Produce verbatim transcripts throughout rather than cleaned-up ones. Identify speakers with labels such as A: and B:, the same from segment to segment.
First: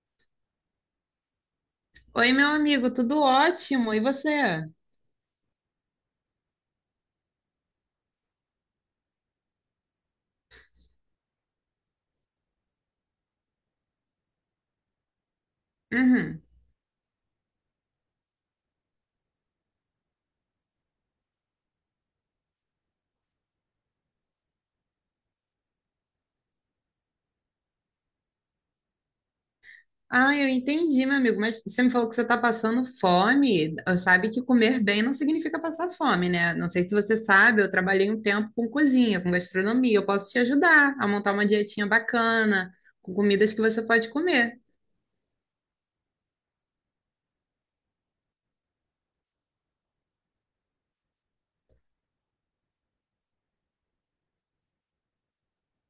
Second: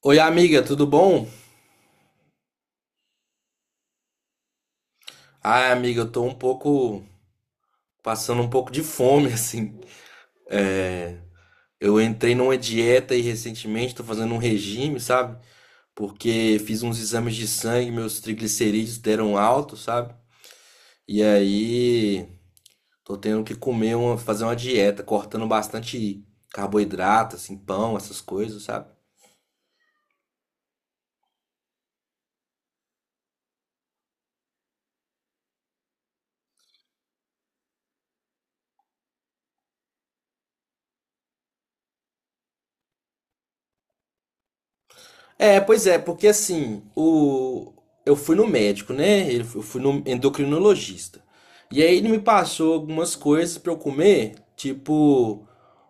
A: Oi, amiga, tudo bom?
B: Oi, meu amigo, tudo ótimo. E você?
A: Ah, amiga, eu tô um pouco passando um pouco de fome, assim. Eu entrei numa dieta e recentemente tô fazendo um regime, sabe?
B: Uhum.
A: Porque fiz uns exames de sangue, meus triglicerídeos deram alto, sabe? E aí tô tendo que comer uma, fazer uma dieta, cortando bastante carboidrato, assim, pão, essas coisas, sabe?
B: Ah, eu entendi, meu amigo, mas você me falou que você está passando fome. Sabe que comer bem não significa passar fome, né? Não sei se você sabe, eu trabalhei um tempo com cozinha, com gastronomia. Eu posso te ajudar a montar uma dietinha bacana, com comidas que você pode comer.
A: É, pois é, porque assim, o... eu fui no médico, né? Eu fu- eu fui no endocrinologista. E aí ele me passou algumas coisas pra eu comer, tipo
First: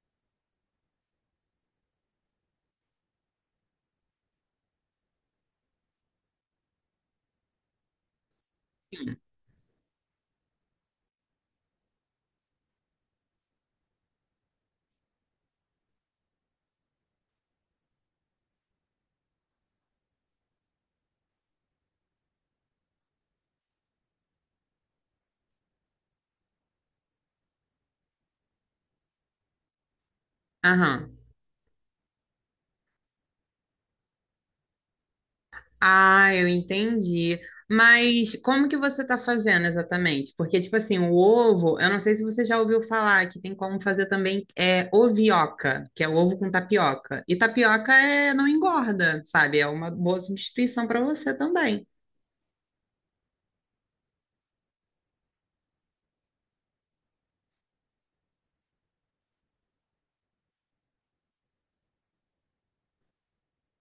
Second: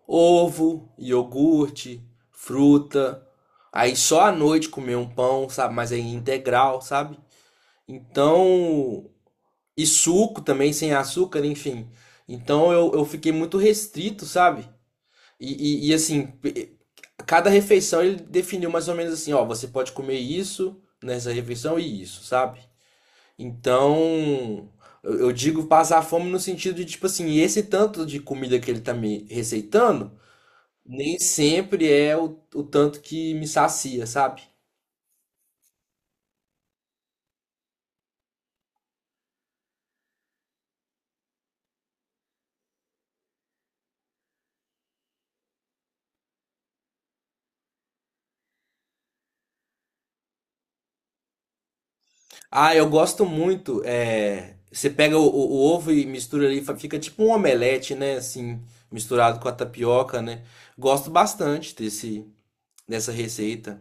A: ovo, iogurte, fruta. Aí só à noite comer um pão, sabe? Mas aí integral, sabe? Então, e suco também, sem açúcar, enfim. Então eu, eu fiquei muito restrito, sabe? E, e, e, assim, pe- cada refeição ele definiu mais ou menos assim, ó, você pode comer isso nessa refeição e isso, sabe? Então, eu, eu digo passar fome no sentido de, tipo assim, esse tanto de comida que ele tá me receitando,
B: Aham.
A: nem sempre é o, o tanto que me sacia, sabe?
B: Ah, eu entendi. Mas como que você está fazendo exatamente? Porque, tipo assim, o ovo, eu não sei se você já ouviu falar que tem como fazer também é, ovioca, que é o ovo com tapioca. E tapioca é, não engorda, sabe? É uma boa substituição para você também.
A: Ah, eu gosto muito, é, você pega o, o- o ovo e mistura ali, fa- fica tipo um omelete, né, assim, misturado com a tapioca, né? Gosto bastante desse nessa receita.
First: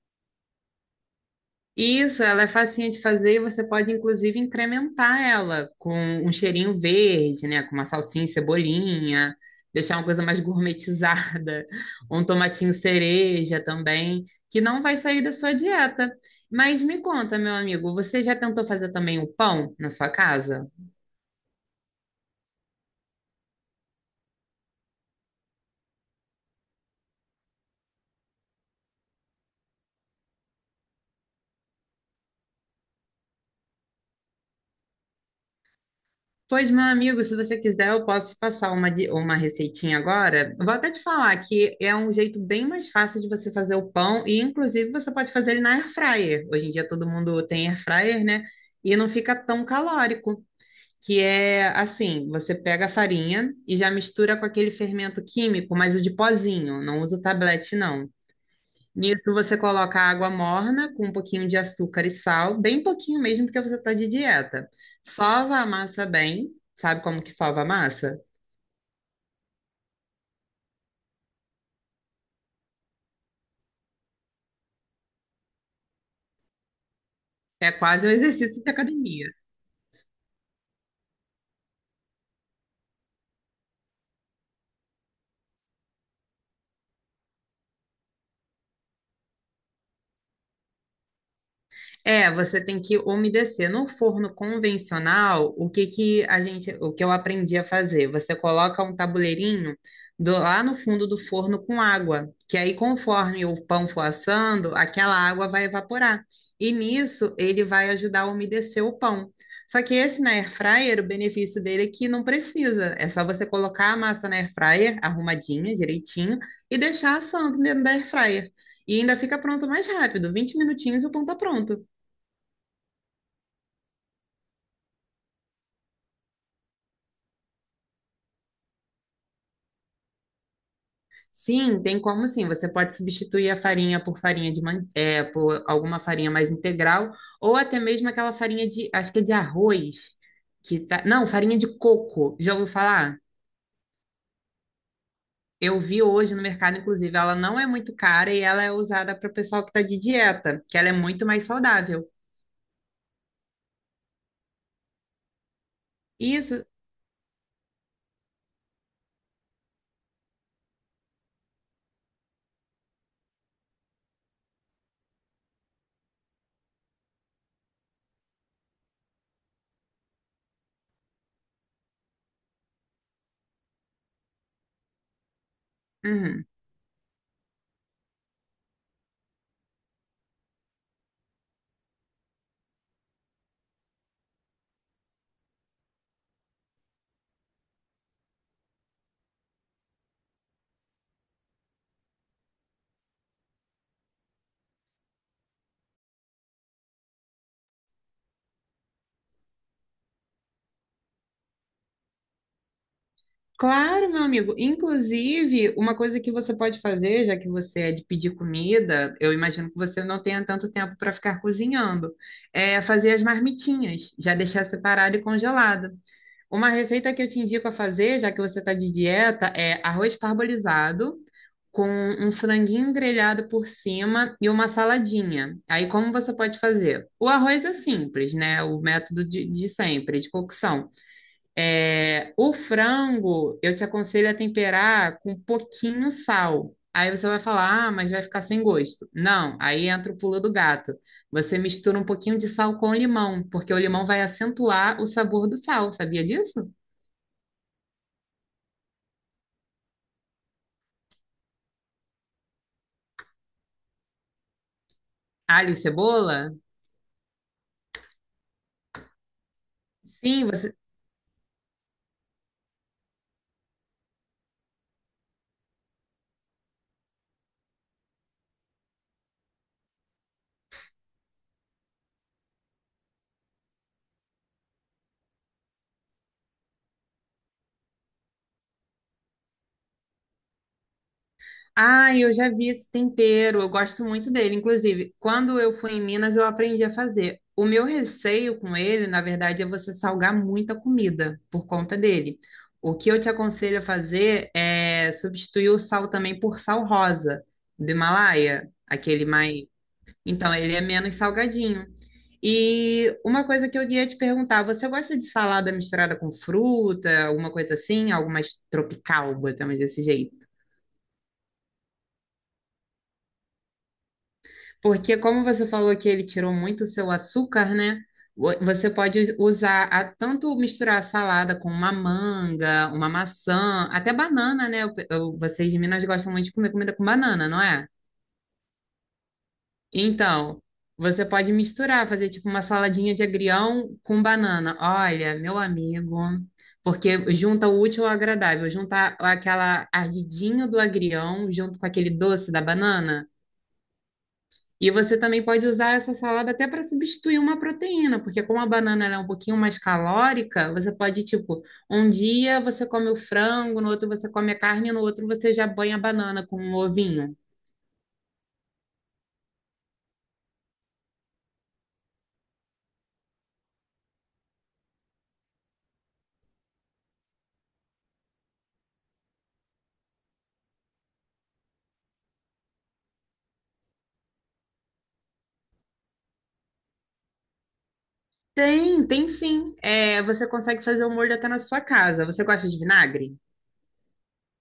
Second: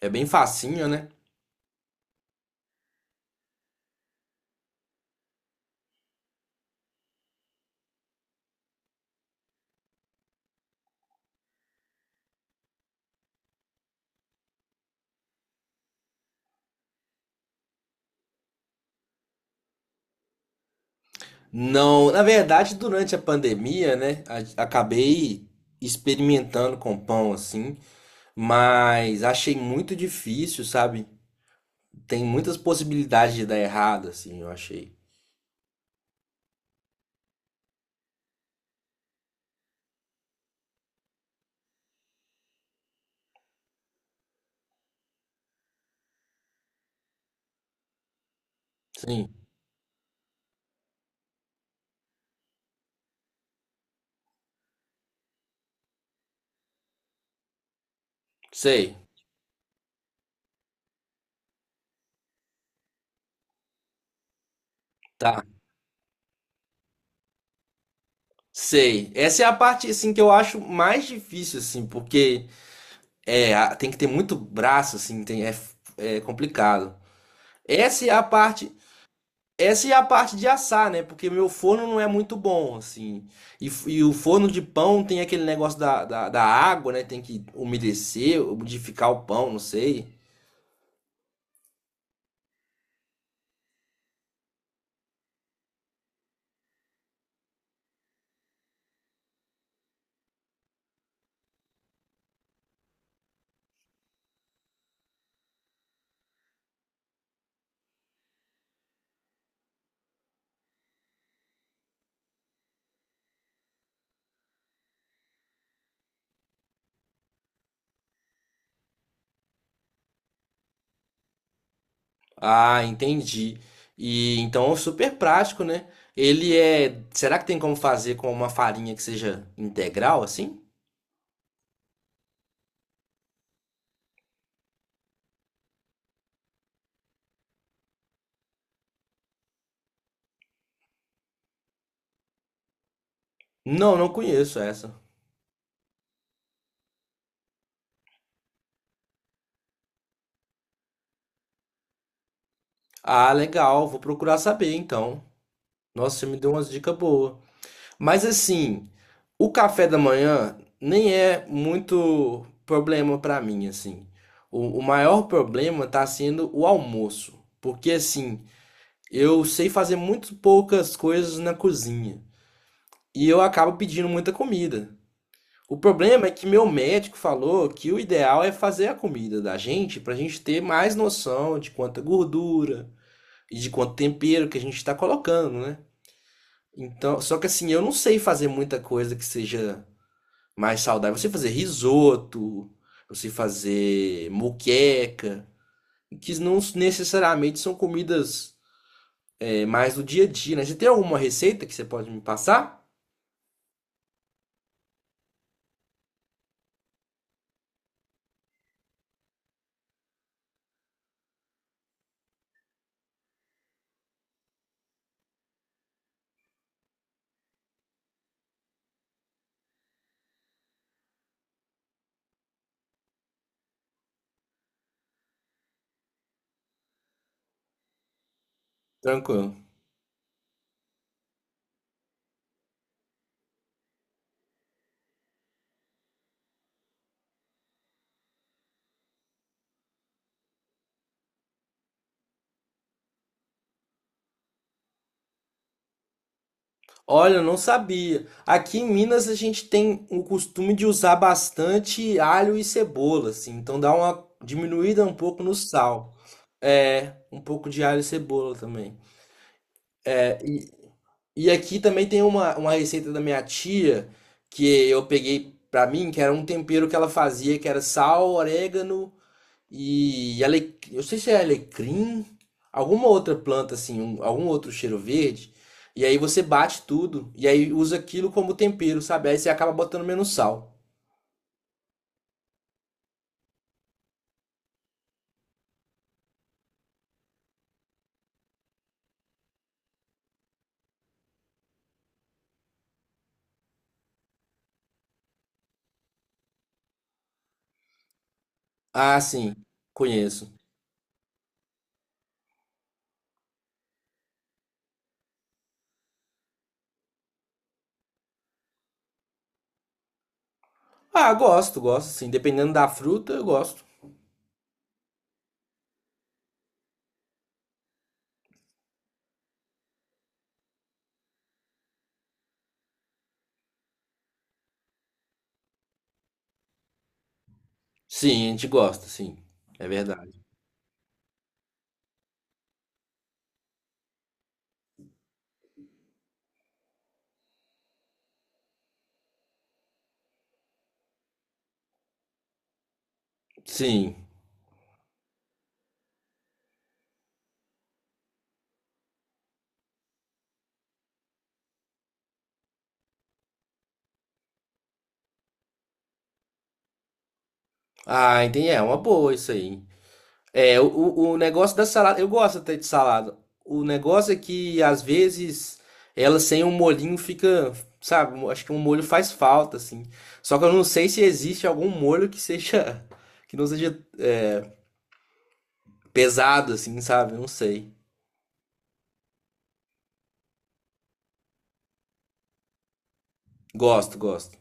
A: É bem facinho, né?
B: Isso, ela é facinho de fazer e você pode, inclusive, incrementar ela com um cheirinho verde, né? Com uma salsinha e cebolinha, deixar uma coisa mais gourmetizada, um tomatinho cereja também, que não vai sair da sua dieta. Mas me conta, meu amigo, você já tentou fazer também o pão na sua casa?
A: Não, na verdade, durante a pandemia, né, a- acabei experimentando com pão assim, mas achei muito difícil, sabe? Tem muitas possibilidades de dar errado, assim, eu achei.
B: Pois, meu amigo, se você quiser, eu posso te passar uma, di- uma receitinha agora. Vou até te falar que é um jeito bem mais fácil de você fazer o pão e, inclusive, você pode fazer ele na air fryer. Hoje em dia todo mundo tem air fryer, né? E não
A: Sim,
B: fica tão calórico. Que é assim, você pega a farinha e já mistura com aquele fermento químico, mas o de pozinho, não usa o tablete, não.
A: sei,
B: Nisso você coloca água morna com um pouquinho de açúcar e sal, bem pouquinho mesmo, porque você está de dieta.
A: tá.
B: Sova a massa bem, sabe como que sova a massa?
A: Sei. Essa é a parte assim que eu acho mais difícil assim, porque é, a- tem que ter muito braço assim, tem é, f- é complicado.
B: É
A: Essa
B: quase
A: é
B: um
A: a
B: exercício de
A: parte
B: academia.
A: Essa é a parte de assar, né? Porque meu forno não é muito bom, assim. E, f- e o forno de pão tem aquele negócio da, da, da água, né? Tem que umedecer, umidificar o pão, não sei.
B: É, você tem que umedecer. No forno convencional, o que que a gente, o que eu aprendi a fazer? Você coloca um tabuleirinho do- lá no fundo do forno com água, que aí conforme o pão for assando, aquela água vai evaporar. E nisso ele vai ajudar a umedecer o pão. Só que esse na air fryer, o benefício dele é que não precisa. É só você colocar a massa na air fryer arrumadinha, direitinho, e deixar assando dentro da air fryer. E ainda fica pronto mais rápido. vinte minutinhos e o pão tá pronto.
A: Ah, entendi. E então é super prático, né? Ele é. Será que tem como fazer com uma farinha que seja integral, assim?
B: Sim, tem como sim. Você pode substituir a farinha por farinha de man... é, por alguma farinha mais integral, ou até mesmo aquela farinha de, acho que é de arroz, que tá, não, farinha de coco. Já ouviu falar?
A: Não, não conheço essa.
B: Eu vi hoje no mercado, inclusive, ela não é muito cara e ela é usada para o pessoal que está de dieta, que ela é muito mais saudável.
A: Ah, legal. Vou procurar saber, então. Nossa, você me deu
B: Isso,
A: umas dicas boas. Mas assim, o café da manhã nem é muito problema pra mim, assim. O, o maior problema tá sendo o almoço, porque assim, eu sei fazer muito poucas coisas na cozinha e eu acabo pedindo muita comida. O problema é
B: uhum.
A: que meu médico falou que o ideal é fazer a comida da gente pra gente ter mais noção de quanta gordura e de quanto tempero que a gente tá colocando, né? Então, só que assim, eu não sei fazer muita coisa que seja mais saudável. Você fazer risoto, você fazer moqueca, que não necessariamente são comidas é, mais do dia a dia, né? Você tem alguma receita que você pode me passar?
B: Claro, meu amigo. Inclusive, uma coisa que você pode fazer, já que você é de pedir comida, eu imagino que você não tenha tanto tempo para ficar cozinhando, é fazer as marmitinhas, já deixar separado e congelado. Uma receita que eu te indico a fazer, já que você está de dieta, é arroz parbolizado com um franguinho grelhado por cima e uma saladinha. Aí, como você pode fazer? O arroz é simples, né? O método de,
A: Tranquilo.
B: de sempre, de cocção. É, o frango, eu te aconselho a temperar com um pouquinho sal. Aí você vai falar, ah, mas vai ficar sem gosto. Não, aí entra o pulo do gato. Você mistura um pouquinho de sal com limão, porque o limão vai acentuar o sabor do sal, sabia disso?
A: Olha, eu não sabia. Aqui em Minas a gente tem o costume de usar bastante alho e cebola, assim, então dá uma diminuída um pouco no
B: Alho e
A: sal.
B: cebola?
A: É, um pouco de alho e cebola também. É,
B: Sim, você
A: E aqui também tem uma, uma receita da minha tia que eu peguei pra mim, que era um tempero que ela fazia, que era sal, orégano e ale... eu sei se é alecrim, alguma outra planta assim, um- algum outro cheiro verde. E aí você bate tudo e aí usa aquilo como tempero, sabe? Aí você acaba botando menos sal.
B: Ah, eu já vi esse tempero, eu gosto muito dele. Inclusive, quando eu fui em Minas, eu aprendi a fazer. O meu receio com ele, na verdade, é você salgar muita comida por conta dele. O que eu te aconselho a fazer é substituir o sal também por sal rosa do Himalaia,
A: Ah,
B: aquele
A: sim,
B: mais.
A: conheço.
B: Então, ele é menos salgadinho. E uma coisa que eu ia te perguntar, você gosta de salada misturada com fruta, alguma coisa assim, algo mais tropical, botamos desse jeito?
A: Ah, gosto, gosto, sim. Dependendo da fruta, eu gosto.
B: Porque como você falou que ele tirou muito o seu açúcar, né? Vo- Você pode us- usar a- tanto misturar a salada com uma manga, uma maçã, até banana, né? Eu- eu- vocês de Minas gostam muito de comer comida com banana, não é?
A: Sim, a gente gosta, sim. É verdade.
B: Então, você pode misturar, fazer tipo uma saladinha de agrião com banana. Olha, meu amigo, porque junta o útil ao agradável, junta aquela ardidinho do agrião junto com aquele doce da banana.
A: Sim.
B: E você também pode usar essa salada até para substituir uma proteína, porque como a banana ela é um pouquinho mais calórica, você pode, tipo, um dia você come o frango, no outro você come a carne, no outro você já banha a banana com um ovinho.
A: Ah, entendi. É uma boa isso aí. É, o, o o negócio da salada, eu gosto até de salada. O negócio é que às vezes ela sem um molhinho fica, sabe, um, acho que um molho faz falta assim. Só que eu não sei se existe algum molho que seja que não seja pesado assim, sabe? Eu não sei.
B: Tem, tem sim. É, você consegue fazer o molho até na sua casa. Você gosta de vinagre?
A: Gosto, gosto.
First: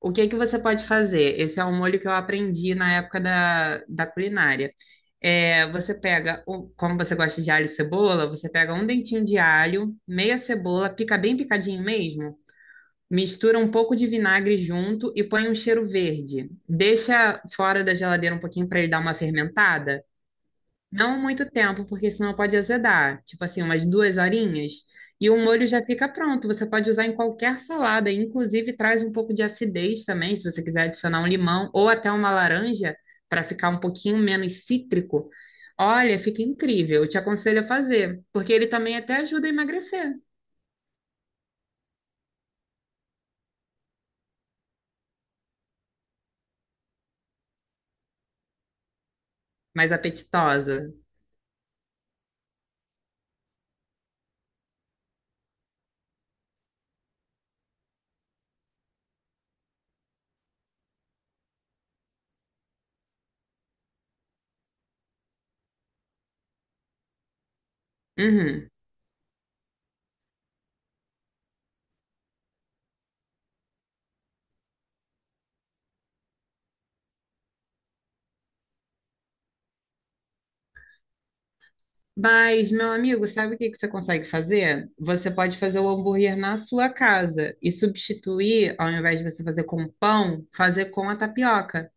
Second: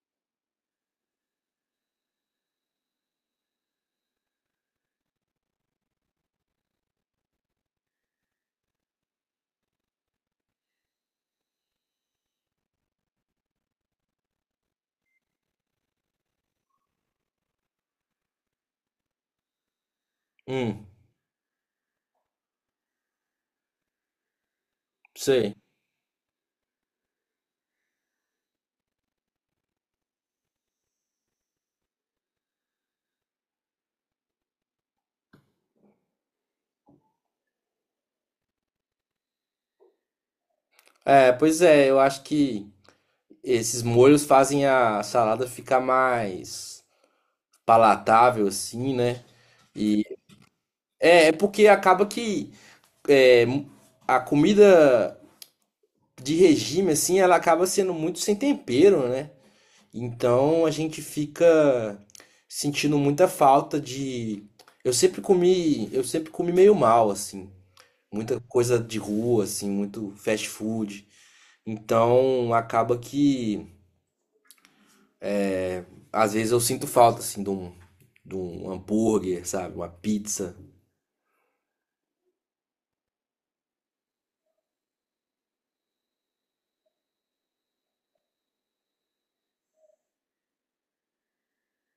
B: O que que você pode fazer? Esse é um molho que eu aprendi na época da, da culinária. É, você pega, o- como você gosta de alho e cebola, você pega um dentinho de alho, meia cebola, pica bem picadinho mesmo, mistura um pouco de vinagre junto e põe um cheiro verde. Deixa fora da geladeira um pouquinho para ele dar uma fermentada.
A: Hum,
B: Não muito tempo, porque senão pode azedar. Tipo assim, umas duas horinhas. E o
A: sei.
B: molho já fica pronto. Você pode usar em qualquer salada. Inclusive, traz um pouco de acidez também, se você quiser adicionar um limão ou até uma laranja, para ficar um pouquinho menos cítrico. Olha, fica incrível. Eu te aconselho a fazer, porque ele também até ajuda a emagrecer.
A: É, pois é, eu acho que esses molhos fazem a salada ficar mais palatável assim, né?
B: Mais
A: E
B: apetitosa.
A: é, é porque acaba que é, a comida de regime, assim, ela acaba sendo muito sem tempero, né? Então a gente fica sentindo muita falta de. Eu sempre comi, eu sempre comi meio mal, assim. Muita
B: Uhum.
A: coisa de rua, assim, muito fast food. Então acaba que às vezes eu sinto falta, assim, de um, de um hambúrguer, sabe? Uma pizza.
B: Mas, meu amigo, sabe o que que você consegue fazer? Você pode fazer o hambúrguer na sua casa e substituir, ao invés de você fazer com pão, fazer com a tapioca.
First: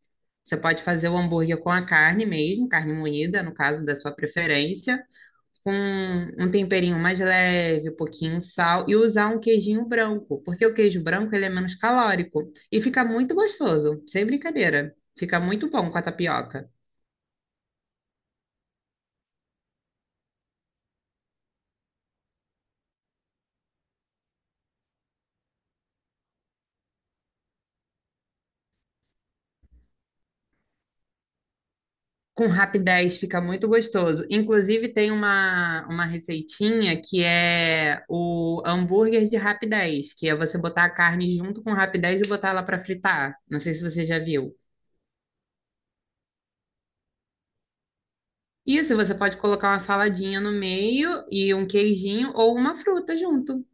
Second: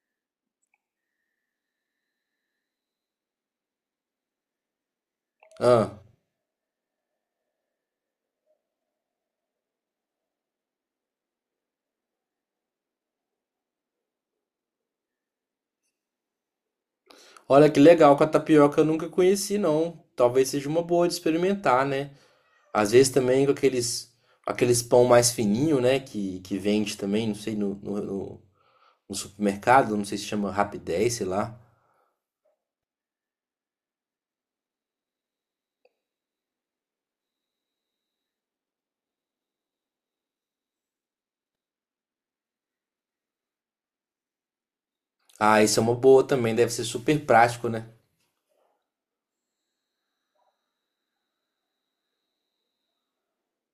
B: Você pode fazer o hambúrguer com a carne mesmo, carne moída, no caso da sua preferência, com
A: Ah,
B: um temperinho mais leve, um pouquinho sal e usar um queijinho branco, porque o queijo branco ele é menos calórico e fica muito gostoso, sem brincadeira. Fica muito bom com a tapioca.
A: olha que legal, com a tapioca eu nunca conheci, não. Talvez seja uma boa de experimentar, né? Às vezes também com aqueles, aqueles pão mais fininho, né? Que, que vende também, não sei, no, no, no- no supermercado, não sei se chama Rapidez, sei lá.
B: Com rapidez fica muito gostoso. Inclusive, tem uma, uma receitinha que é o hambúrguer de rapidez, que é você botar a carne junto com o rapidez e botar ela para fritar. Não sei se você já viu.
A: Ah, isso é uma boa também, deve ser super prático, né?
B: Isso, você pode colocar uma saladinha no meio e um queijinho ou uma fruta junto.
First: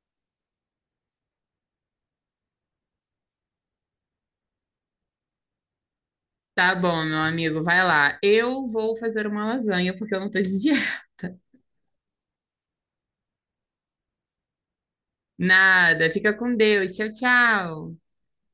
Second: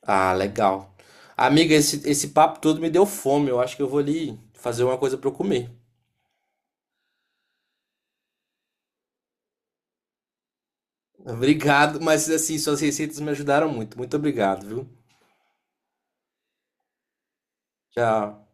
A: Ah, legal. Amiga, esse, esse papo todo me deu fome, eu acho que eu vou ali fazer uma coisa para eu comer.
B: Tá bom, meu amigo, vai lá. Eu vou fazer uma lasanha porque eu não tô de dieta.
A: Obrigado, mas assim, suas receitas me ajudaram muito. Muito obrigado, viu?
B: Nada, fica com Deus. Tchau, tchau.
A: Tchau.